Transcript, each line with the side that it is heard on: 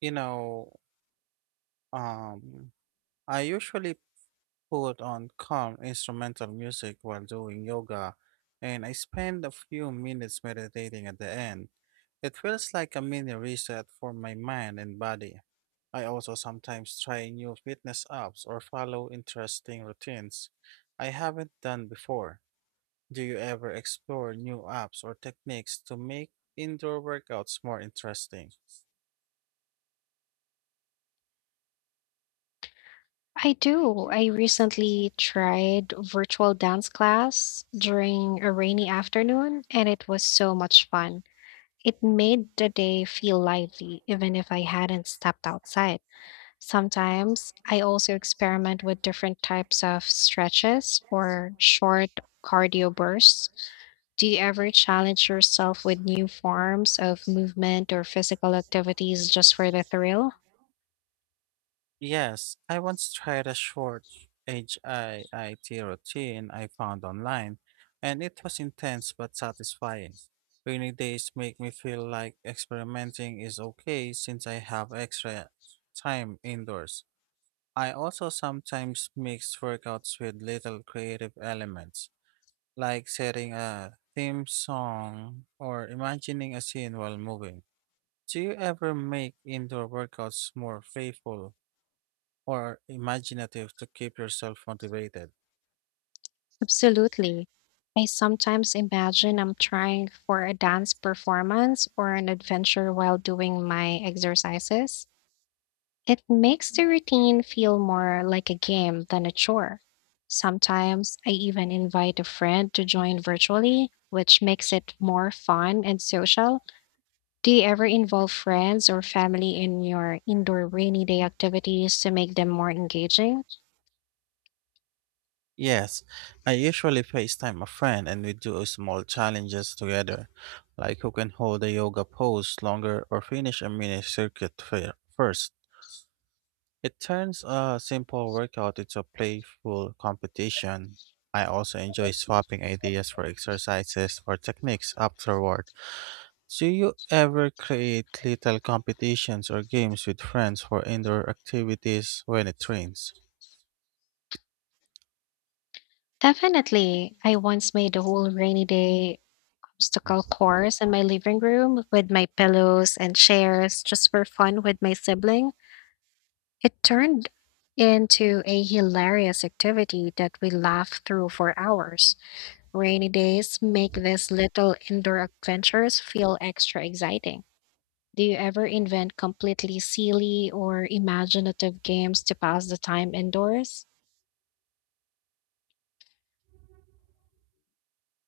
right: You know, um, I usually put on calm instrumental music while doing yoga, and I spend a few minutes meditating at the end. It feels like a mini reset for my mind and body. I also sometimes try new fitness apps or follow interesting routines I haven't done before. Do you ever explore new apps or techniques to make indoor workouts more interesting?
left: I do. I recently tried virtual dance class during a rainy afternoon, and it was so much fun. It made the day feel lively, even if I hadn't stepped outside. Sometimes I also experiment with different types of stretches or short cardio bursts. Do you ever challenge yourself with new forms of movement or physical activities just for the thrill?
right: Yes, I once tried a short HIIT routine I found online, and it was intense but satisfying. Rainy days make me feel like experimenting is okay since I have extra time indoors. I also sometimes mix workouts with little creative elements, like setting a theme song or imagining a scene while moving. Do you ever make indoor workouts more playful or imaginative to keep yourself motivated?
left: Absolutely. I sometimes imagine I'm trying for a dance performance or an adventure while doing my exercises. It makes the routine feel more like a game than a chore. Sometimes I even invite a friend to join virtually, which makes it more fun and social. Do you ever involve friends or family in your indoor rainy day activities to make them more engaging?
right: Yes, I usually FaceTime a friend and we do small challenges together, like who can hold a yoga pose longer or finish a mini circuit first. It turns a simple workout into a playful competition. I also enjoy swapping ideas for exercises or techniques afterward. Do you ever create little competitions or games with friends for indoor activities when it rains?
left: Definitely. I once made a whole rainy day obstacle course in my living room with my pillows and chairs just for fun with my sibling. It turned into a hilarious activity that we laughed through for hours. Rainy days make these little indoor adventures feel extra exciting. Do you ever invent completely silly or imaginative games to pass the time indoors?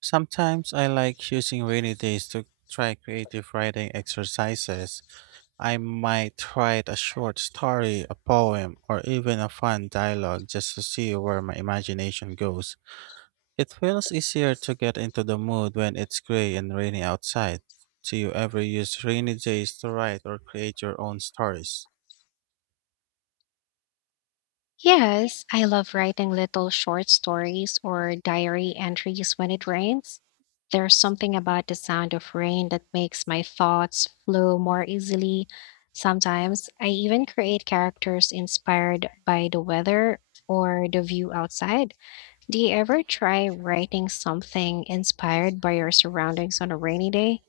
right: Sometimes I like using rainy days to try creative writing exercises. I might write a short story, a poem, or even a fun dialogue just to see where my imagination goes. It feels easier to get into the mood when it's gray and rainy outside. Do you ever use rainy days to write or create your own stories?
left: Yes, I love writing little short stories or diary entries when it rains. There's something about the sound of rain that makes my thoughts flow more easily. Sometimes I even create characters inspired by the weather or the view outside. Do you ever try writing something inspired by your surroundings on a rainy day?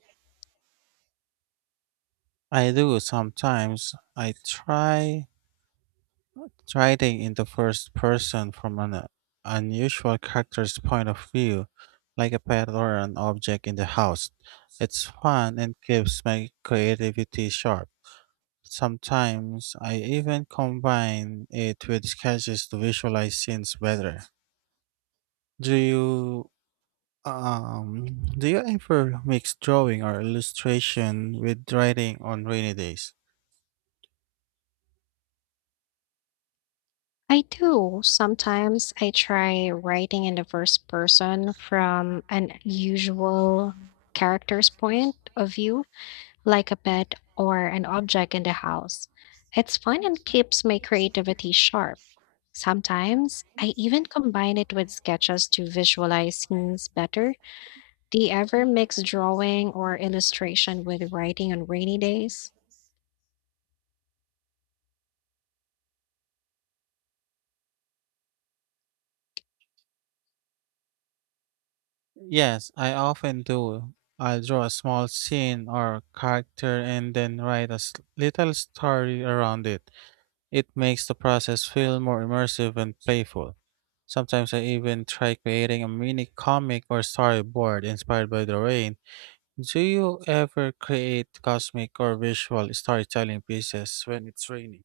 right: I do sometimes. I try writing in the first person from an unusual character's point of view, like a pet or an object in the house. It's fun and keeps my creativity sharp. Sometimes I even combine it with sketches to visualize scenes better. Do you um do you ever mix drawing or illustration with writing on rainy days?
left: I do. Sometimes I try writing in the first person from an usual character's point of view, like a pet or an object in the house. It's fun and keeps my creativity sharp. Sometimes I even combine it with sketches to visualize scenes better. Do you ever mix drawing or illustration with writing on rainy days?
right: Yes, I often do. I'll draw a small scene or character and then write a little story around it. It makes the process feel more immersive and playful. Sometimes I even try creating a mini comic or storyboard inspired by the rain. Do you ever create cosmic or visual storytelling pieces when it's raining?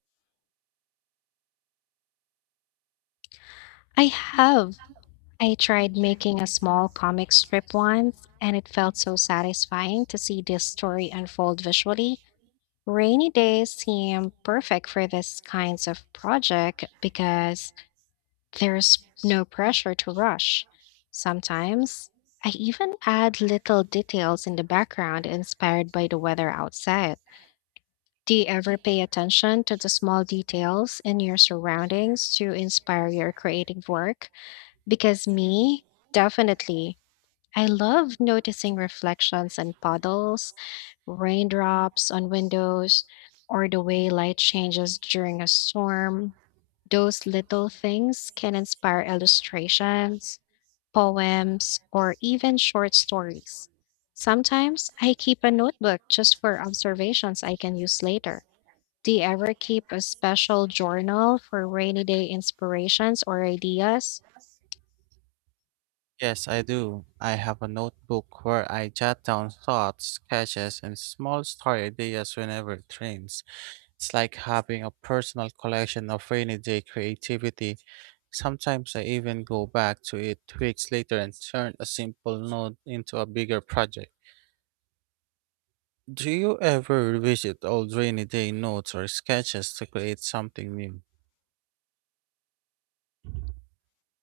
left: I have. I tried making a small comic strip once, and it felt so satisfying to see this story unfold visually. Rainy days seem perfect for this kinds of project because there's no pressure to rush. Sometimes I even add little details in the background inspired by the weather outside. Do you ever pay attention to the small details in your surroundings to inspire your creative work? Because me, definitely. I love noticing reflections in puddles, raindrops on windows, or the way light changes during a storm. Those little things can inspire illustrations, poems, or even short stories. Sometimes I keep a notebook just for observations I can use later. Do you ever keep a special journal for rainy day inspirations or ideas?
right: Yes, I do. I have a notebook where I jot down thoughts, sketches, and small story ideas whenever it rains. It's like having a personal collection of rainy day creativity. Sometimes I even go back to it weeks later and turn a simple note into a bigger project. Do you ever revisit old rainy day notes or sketches to create something new?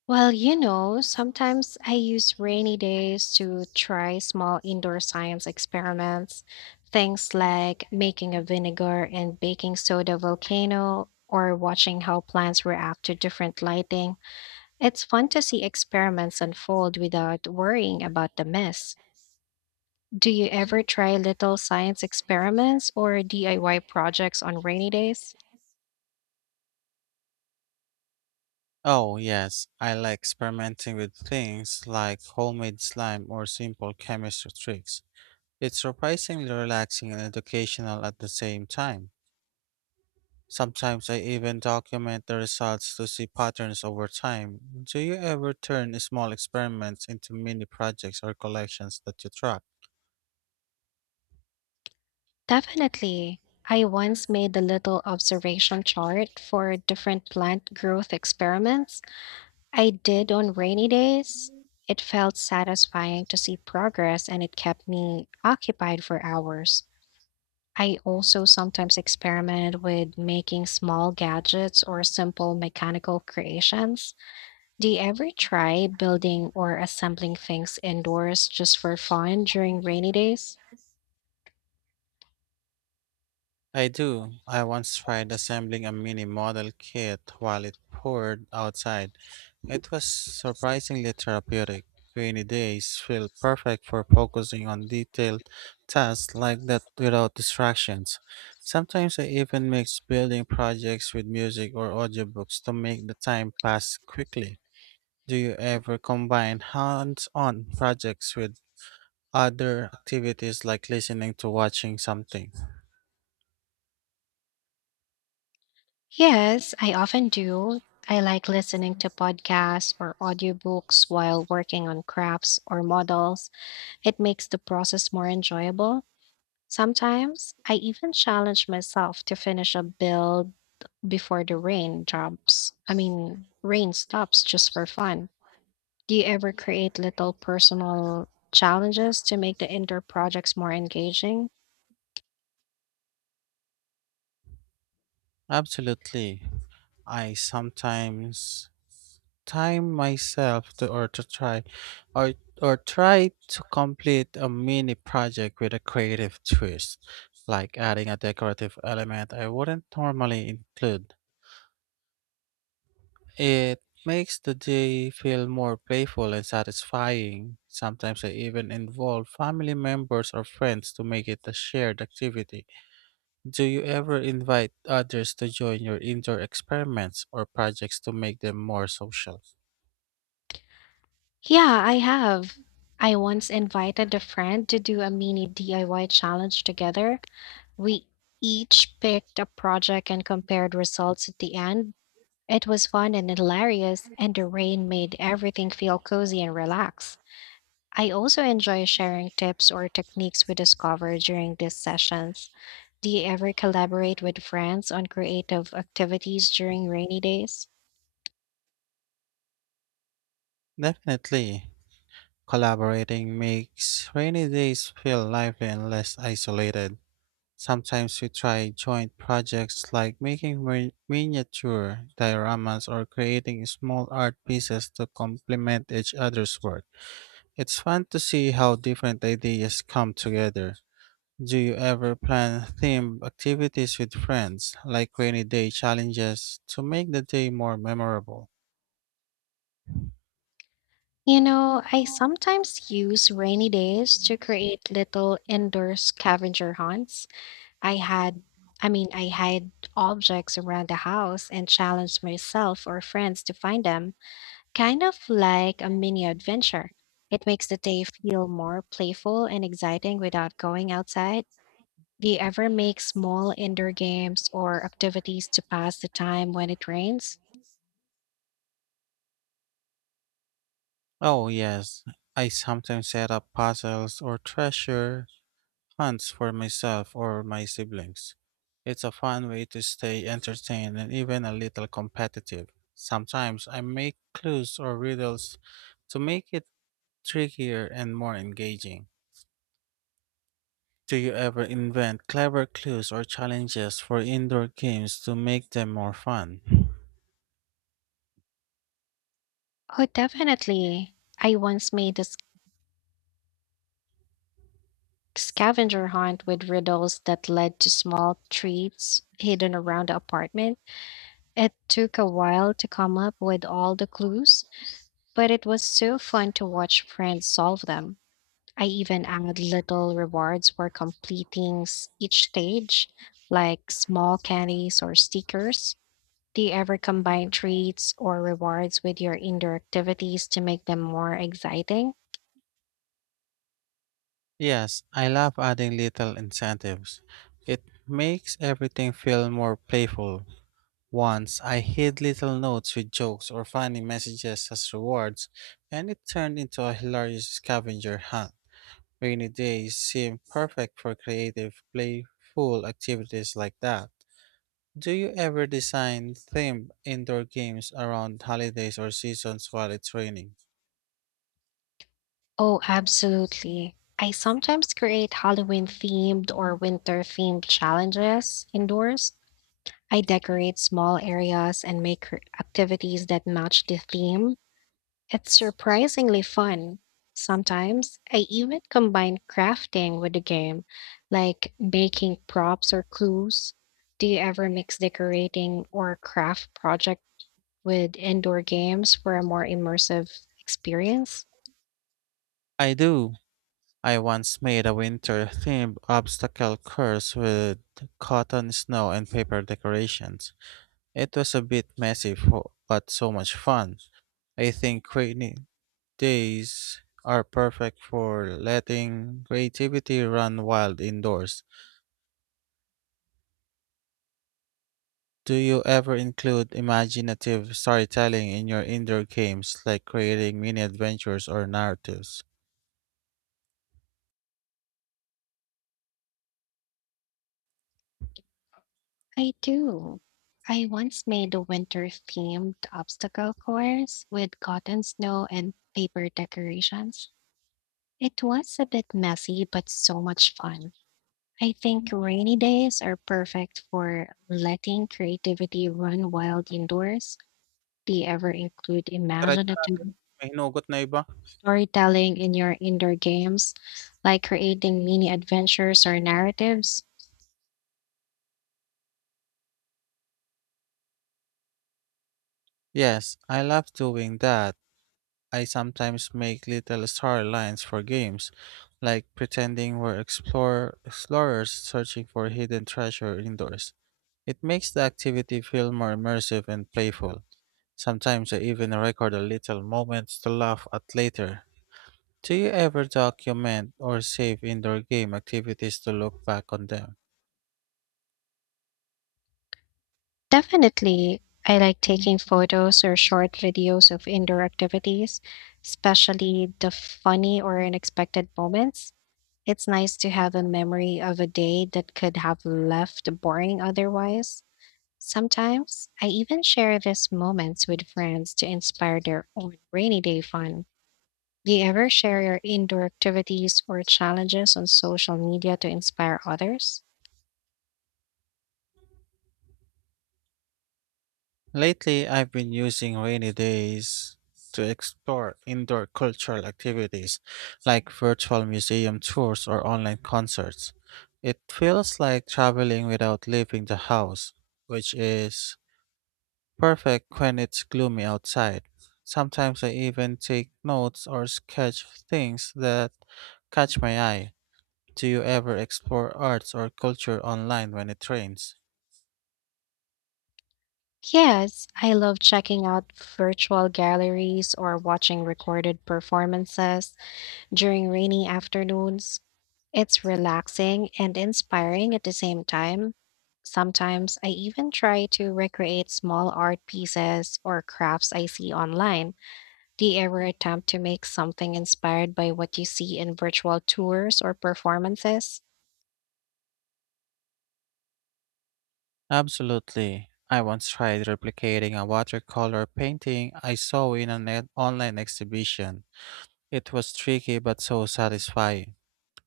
left: Well, you know, sometimes I use rainy days to try small indoor science experiments, things like making a vinegar and baking soda volcano or watching how plants react to different lighting. It's fun to see experiments unfold without worrying about the mess. Do you ever try little science experiments or DIY projects on rainy days?
right: Oh, yes, I like experimenting with things like homemade slime or simple chemistry tricks. It's surprisingly relaxing and educational at the same time. Sometimes I even document the results to see patterns over time. Do you ever turn small experiments into mini projects or collections that you track?
left: Definitely. I once made a little observation chart for different plant growth experiments I did on rainy days. It felt satisfying to see progress and it kept me occupied for hours. I also sometimes experiment with making small gadgets or simple mechanical creations. Do you ever try building or assembling things indoors just for fun during rainy days?
right: I do. I once tried assembling a mini model kit while it poured outside. It was surprisingly therapeutic. Rainy days feel perfect for focusing on detailed tasks like that without distractions. Sometimes I even mix building projects with music or audiobooks to make the time pass quickly. Do you ever combine hands on projects with other activities like listening to watching something?
left: Yes, I often do. I like listening to podcasts or audiobooks while working on crafts or models. It makes the process more enjoyable. Sometimes I even challenge myself to finish a build before the rain drops. I mean, rain stops just for fun. Do you ever create little personal challenges to make the indoor projects more engaging?
right: Absolutely. I sometimes time myself to or to try or or try to complete a mini project with a creative twist, like adding a decorative element I wouldn't normally include. It makes the day feel more playful and satisfying. Sometimes I even involve family members or friends to make it a shared activity. Do you ever invite others to join your indoor experiments or projects to make them more social?
left: Yeah, I have. I once invited a friend to do a mini DIY challenge together. We each picked a project and compared results at the end. It was fun and hilarious, and the rain made everything feel cozy and relaxed. I also enjoy sharing tips or techniques we discover during these sessions. Do you ever collaborate with friends on creative activities during rainy days?
right: Definitely. Collaborating makes rainy days feel lively and less isolated. Sometimes we try joint projects like making miniature dioramas or creating small art pieces to complement each other's work. It's fun to see how different ideas come together. Do you ever plan themed activities with friends, like rainy day challenges, to make the day more memorable?
left: You know, I sometimes use rainy days to create little indoor scavenger hunts. I had, I mean, I hide objects around the house and challenge myself or friends to find them, kind of like a mini adventure. It makes the day feel more playful and exciting without going outside. Do you ever make small indoor games or activities to pass the time when it rains?
right: Oh, yes. I sometimes set up puzzles or treasure hunts for myself or my siblings. It's a fun way to stay entertained and even a little competitive. Sometimes I make clues or riddles to make it trickier and more engaging. Do you ever invent clever clues or challenges for indoor games to make them more fun?
left: Oh, definitely. I once made a scavenger hunt with riddles that led to small treats hidden around the apartment. It took a while to come up with all the clues, but it was so fun to watch friends solve them. I even added little rewards for completing each stage, like small candies or stickers. Do you ever combine treats or rewards with your indoor activities to make them more exciting?
right: Yes, I love adding little incentives. It makes everything feel more playful. Once I hid little notes with jokes or funny messages as rewards, and it turned into a hilarious scavenger hunt. Rainy days seem perfect for creative, playful activities like that. Do you ever design themed indoor games around holidays or seasons while it's raining?
left: Oh, absolutely. I sometimes create Halloween themed or winter themed challenges indoors. I decorate small areas and make activities that match the theme. It's surprisingly fun. Sometimes I even combine crafting with the game, like making props or clues. Do you ever mix decorating or craft project with indoor games for a more immersive experience?
right: I do. I once made a winter themed obstacle course with cotton, snow, and paper decorations. It was a bit messy, but so much fun. I think rainy days are perfect for letting creativity run wild indoors. Do you ever include imaginative storytelling in your indoor games, like creating mini adventures or narratives?
left: I do. I once made a winter themed obstacle course with cotton snow and paper decorations. It was a bit messy, but so much fun. I think rainy days are perfect for letting creativity run wild indoors. Do you ever include
right: Diretso
left: imaginative
right: natin. May hinugot na iba.
left: storytelling in your indoor games, like creating mini adventures or narratives?
right: Yes, I love doing that. I sometimes make little storylines for games, like pretending explorers searching for hidden treasure indoors. It makes the activity feel more immersive and playful. Sometimes I even record a little moment to laugh at later. Do you ever document or save indoor game activities to look back on them?
left: Definitely, I like taking photos or short videos of indoor activities, especially the funny or unexpected moments. It's nice to have a memory of a day that could have left boring otherwise. Sometimes I even share these moments with friends to inspire their own rainy day fun. Do you ever share your indoor activities or challenges on social media to inspire others?
right: Lately, I've been using rainy days to explore indoor cultural activities like virtual museum tours or online concerts. It feels like traveling without leaving the house, which is perfect when it's gloomy outside. Sometimes I even take notes or sketch things that catch my eye. Do you ever explore arts or culture online when it rains?
left: Yes, I love checking out virtual galleries or watching recorded performances during rainy afternoons. It's relaxing and inspiring at the same time. Sometimes I even try to recreate small art pieces or crafts I see online. Do you ever attempt to make something inspired by what you see in virtual tours or performances?
right: Absolutely. I once tried replicating a watercolor painting I saw in an online exhibition. It was tricky but so satisfying.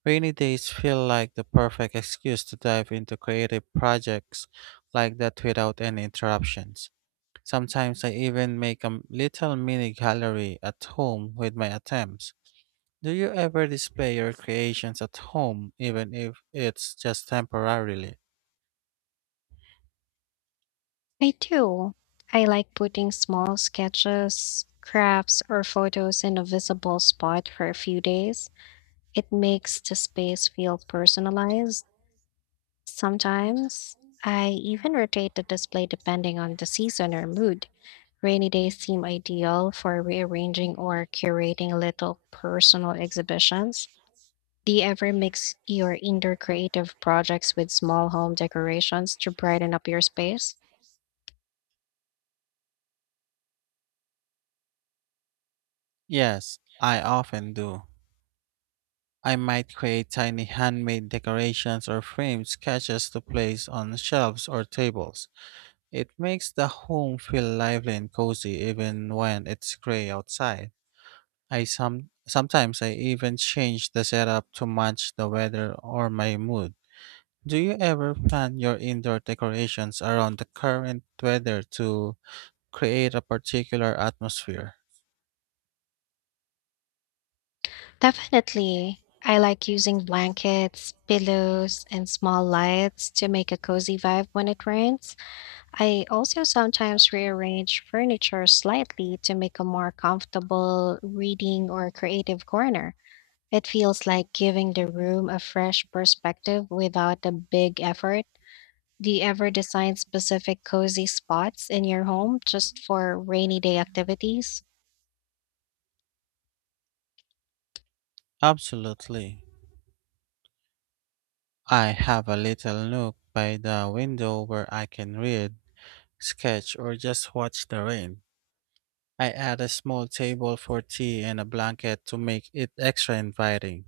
right: Rainy days feel like the perfect excuse to dive into creative projects like that without any interruptions. Sometimes I even make a little mini gallery at home with my attempts. Do you ever display your creations at home, even if it's just temporarily?
left: I do. I like putting small sketches, crafts, or photos in a visible spot for a few days. It makes the space feel personalized. Sometimes I even rotate the display depending on the season or mood. Rainy days seem ideal for rearranging or curating little personal exhibitions. Do you ever mix your indoor creative projects with small home decorations to brighten up your space?
right: Yes, I often do. I might create tiny handmade decorations or frame sketches to place on shelves or tables. It makes the home feel lively and cozy even when it's gray outside. I some sometimes I even change the setup to match the weather or my mood. Do you ever plan your indoor decorations around the current weather to create a particular atmosphere?
left: Definitely. I like using blankets, pillows, and small lights to make a cozy vibe when it rains. I also sometimes rearrange furniture slightly to make a more comfortable reading or creative corner. It feels like giving the room a fresh perspective without a big effort. Do you ever design specific cozy spots in your home just for rainy day activities?
right: Absolutely. I have a little nook by the window where I can read, sketch, or just watch the rain. I add a small table for tea and a blanket to make it extra inviting.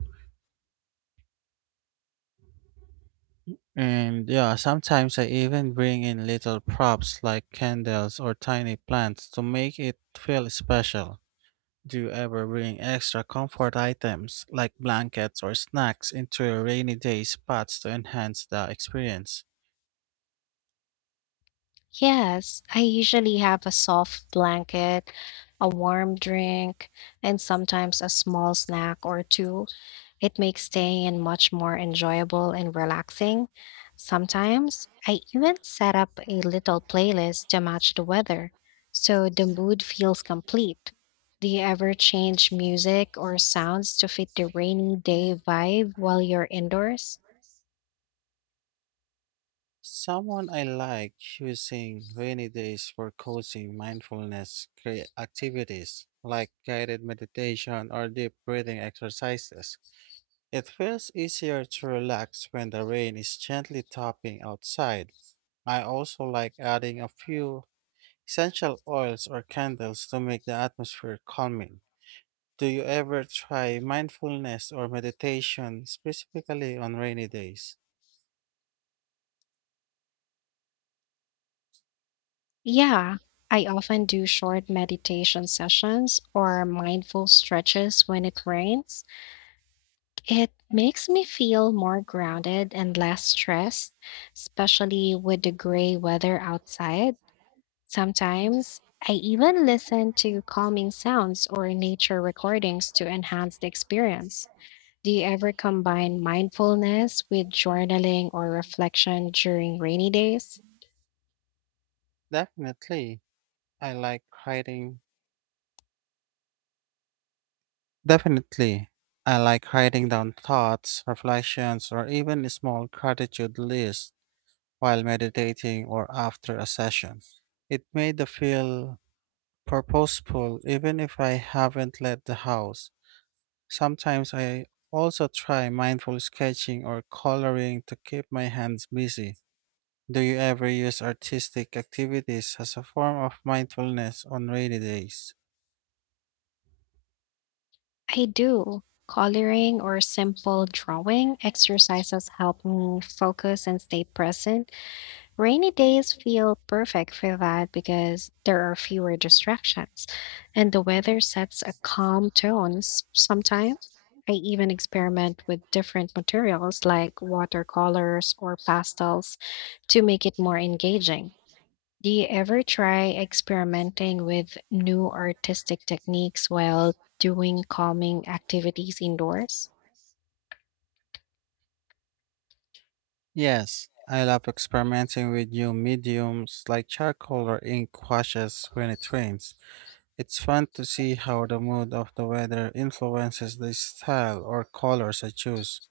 right: And yeah, sometimes I even bring in little props like candles or tiny plants to make it feel special. Do you ever bring extra comfort items like blankets or snacks into your rainy day spots to enhance the experience?
left: Yes, I usually have a soft blanket, a warm drink, and sometimes a small snack or two. It makes staying in much more enjoyable and relaxing. Sometimes I even set up a little playlist to match the weather, so the mood feels complete. Do you ever change music or sounds to fit the rainy day vibe while you're indoors?
right: Someone I like using rainy days for cozy mindfulness activities like guided meditation or deep breathing exercises. It feels easier to relax when the rain is gently tapping outside. I also like adding a few essential oils or candles to make the atmosphere calming. Do you ever try mindfulness or meditation specifically on rainy days?
left: Yeah, I often do short meditation sessions or mindful stretches when it rains. It makes me feel more grounded and less stressed, especially with the gray weather outside. Sometimes I even listen to calming sounds or nature recordings to enhance the experience. Do you ever combine mindfulness with journaling or reflection during rainy days?
right: Definitely. I like writing Definitely. I like writing down thoughts, reflections, or even a small gratitude list while meditating or after a session. It made me feel purposeful even if I haven't left the house. Sometimes I also try mindful sketching or coloring to keep my hands busy. Do you ever use artistic activities as a form of mindfulness on rainy days?
left: I do. Coloring or simple drawing exercises help me focus and stay present. Rainy days feel perfect for that because there are fewer distractions and the weather sets a calm tone sometimes. I even experiment with different materials like watercolors or pastels to make it more engaging. Do you ever try experimenting with new artistic techniques while doing calming activities indoors?
right: Yes, I love experimenting with new mediums like charcoal or ink washes when it rains. It's fun to see how the mood of the weather influences the style or colors I choose.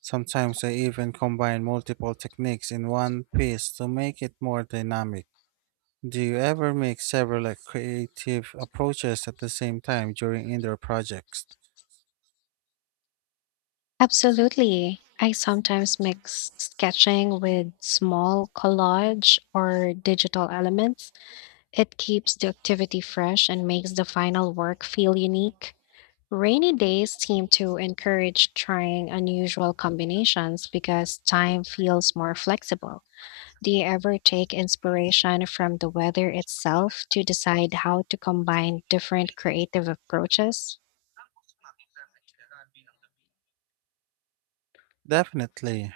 right: Sometimes I even combine multiple techniques in one piece to make it more dynamic. Do you ever make several like, creative approaches at the same time during indoor projects?
left: Absolutely. I sometimes mix sketching with small collage or digital elements. It keeps the activity fresh and makes the final work feel unique. Rainy days seem to encourage trying unusual combinations because time feels more flexible. Do you ever take inspiration from the weather itself to decide how to combine different creative approaches?
right: Definitely.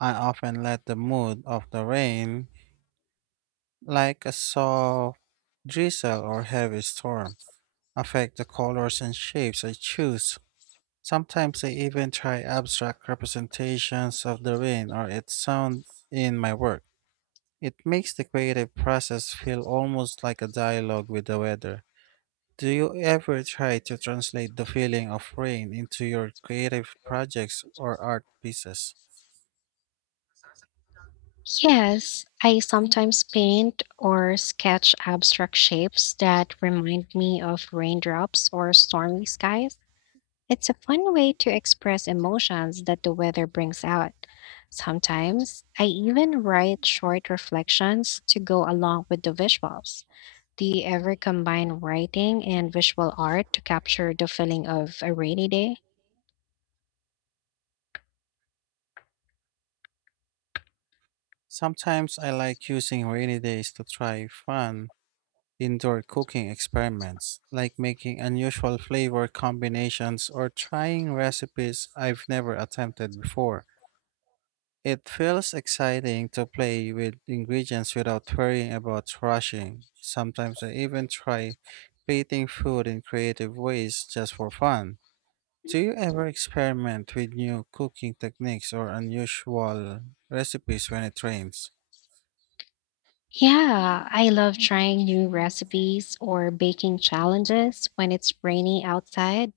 right: I often let the mood of the rain, like a soft drizzle or heavy storm, affect the colors and shapes I choose. Sometimes I even try abstract representations of the rain or its sound in my work. It makes the creative process feel almost like a dialogue with the weather. Do you ever try to translate the feeling of rain into your creative projects or art pieces?
left: Yes, I sometimes paint or sketch abstract shapes that remind me of raindrops or stormy skies. It's a fun way to express emotions that the weather brings out. Sometimes I even write short reflections to go along with the visuals. Do you ever combine writing and visual art to capture the feeling of a rainy day?
right: Sometimes I like using rainy days to try fun indoor cooking experiments, like making unusual flavor combinations or trying recipes I've never attempted before. It feels exciting to play with ingredients without worrying about rushing. Sometimes I even try plating food in creative ways just for fun. Do you ever experiment with new cooking techniques or unusual recipes when it rains?
left: Yeah, I love trying new recipes or baking challenges when it's rainy outside.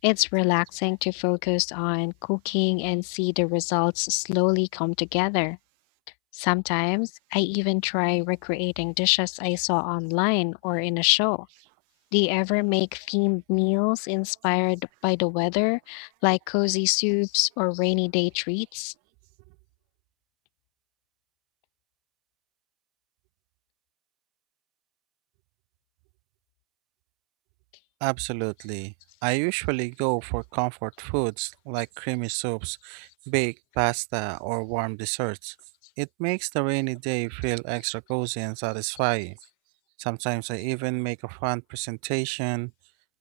left: It's relaxing to focus on cooking and see the results slowly come together. Sometimes I even try recreating dishes I saw online or in a show. Do you ever make themed meals inspired by the weather, like cozy soups or rainy day treats?
right: Absolutely. I usually go for comfort foods like creamy soups, baked pasta, or warm desserts. It makes the rainy day feel extra cozy and satisfying. Sometimes I even make a fun presentation,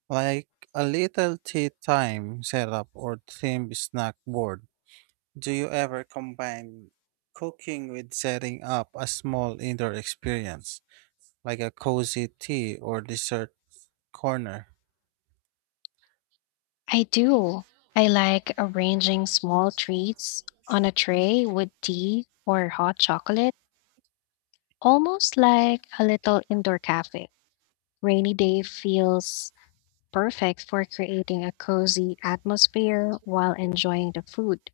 right: like a little tea time setup or themed snack board. Do you ever combine cooking with setting up a small indoor experience, like a cozy tea or dessert corner?
left: I do. I like arranging small treats on a tray with tea or hot chocolate, almost like a little indoor cafe. Rainy day feels perfect for creating a cozy atmosphere while enjoying the food.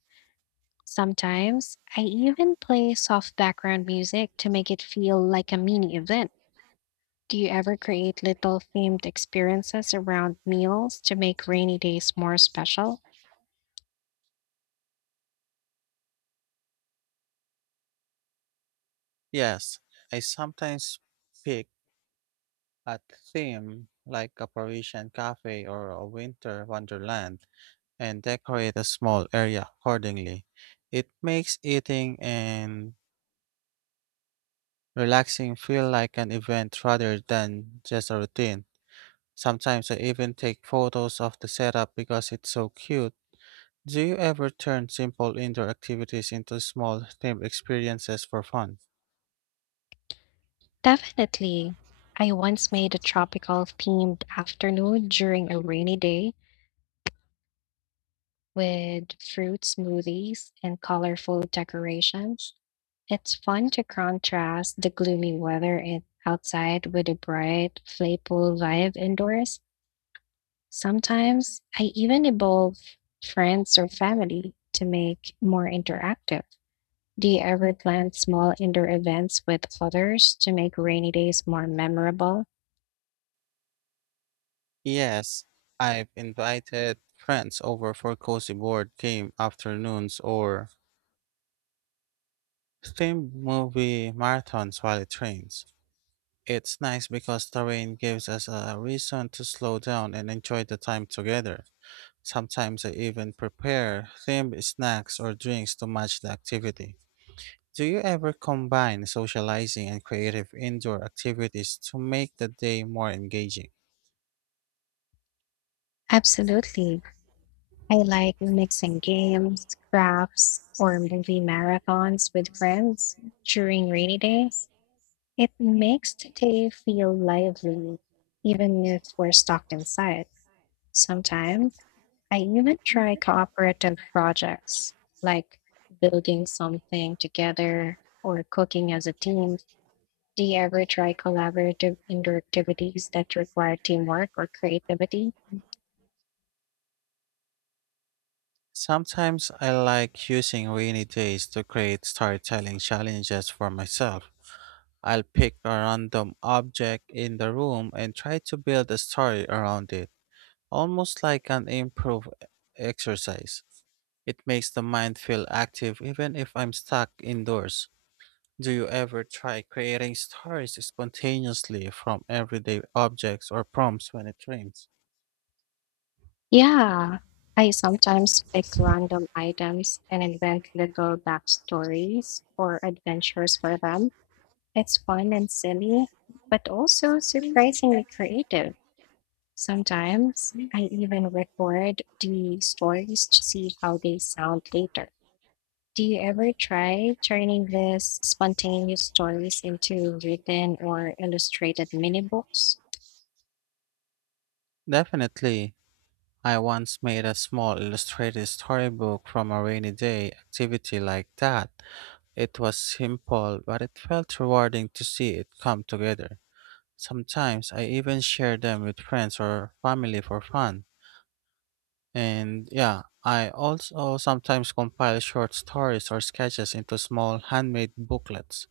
left: Sometimes I even play soft background music to make it feel like a mini event. Do you ever create little themed experiences around meals to make rainy days more special?
right: Yes, I sometimes pick a theme like a Parisian cafe or a winter wonderland and decorate a small area accordingly. It makes eating and relaxing feel like an event rather than just a routine. Sometimes I even take photos of the setup because it's so cute. Do you ever turn simple indoor activities into small themed experiences for fun?
left: Definitely. I once made a tropical themed afternoon during a rainy day with fruit smoothies and colorful decorations. It's fun to contrast the gloomy weather outside with a bright, playful vibe indoors. Sometimes I even involve friends or family to make more interactive. Do you ever plan small indoor events with others to make rainy days more memorable?
right: Yes, I've invited friends over for cozy board game afternoons or themed movie marathons while it rains. It's nice because the rain gives us a reason to slow down and enjoy the time together. Sometimes I even prepare themed snacks or drinks to match the activity. Do you ever combine socializing and creative indoor activities to make the day more engaging?
left: Absolutely. I like mixing games, crafts, or movie marathons with friends during rainy days. It makes the day feel lively, even if we're stuck inside. Sometimes I even try cooperative projects like building something together or cooking as a team. Do you ever try collaborative indoor activities that require teamwork or creativity?
right: Sometimes I like using rainy days to create storytelling challenges for myself. I'll pick a random object in the room and try to build a story around it, almost like an improv exercise. It makes the mind feel active even if I'm stuck indoors. Do you ever try creating stories spontaneously from everyday objects or prompts when it rains?
left: Yeah, I sometimes pick random items and invent little backstories or adventures for them. It's fun and silly, but also surprisingly creative. Sometimes I even record the stories to see how they sound later. Do you ever try turning these spontaneous stories into written or illustrated mini books?
right: Definitely. I once made a small illustrated storybook from a rainy day activity like that. It was simple, but it felt rewarding to see it come together. Sometimes I even share them with friends or family for fun. And yeah, I also sometimes compile short stories or sketches into small handmade booklets.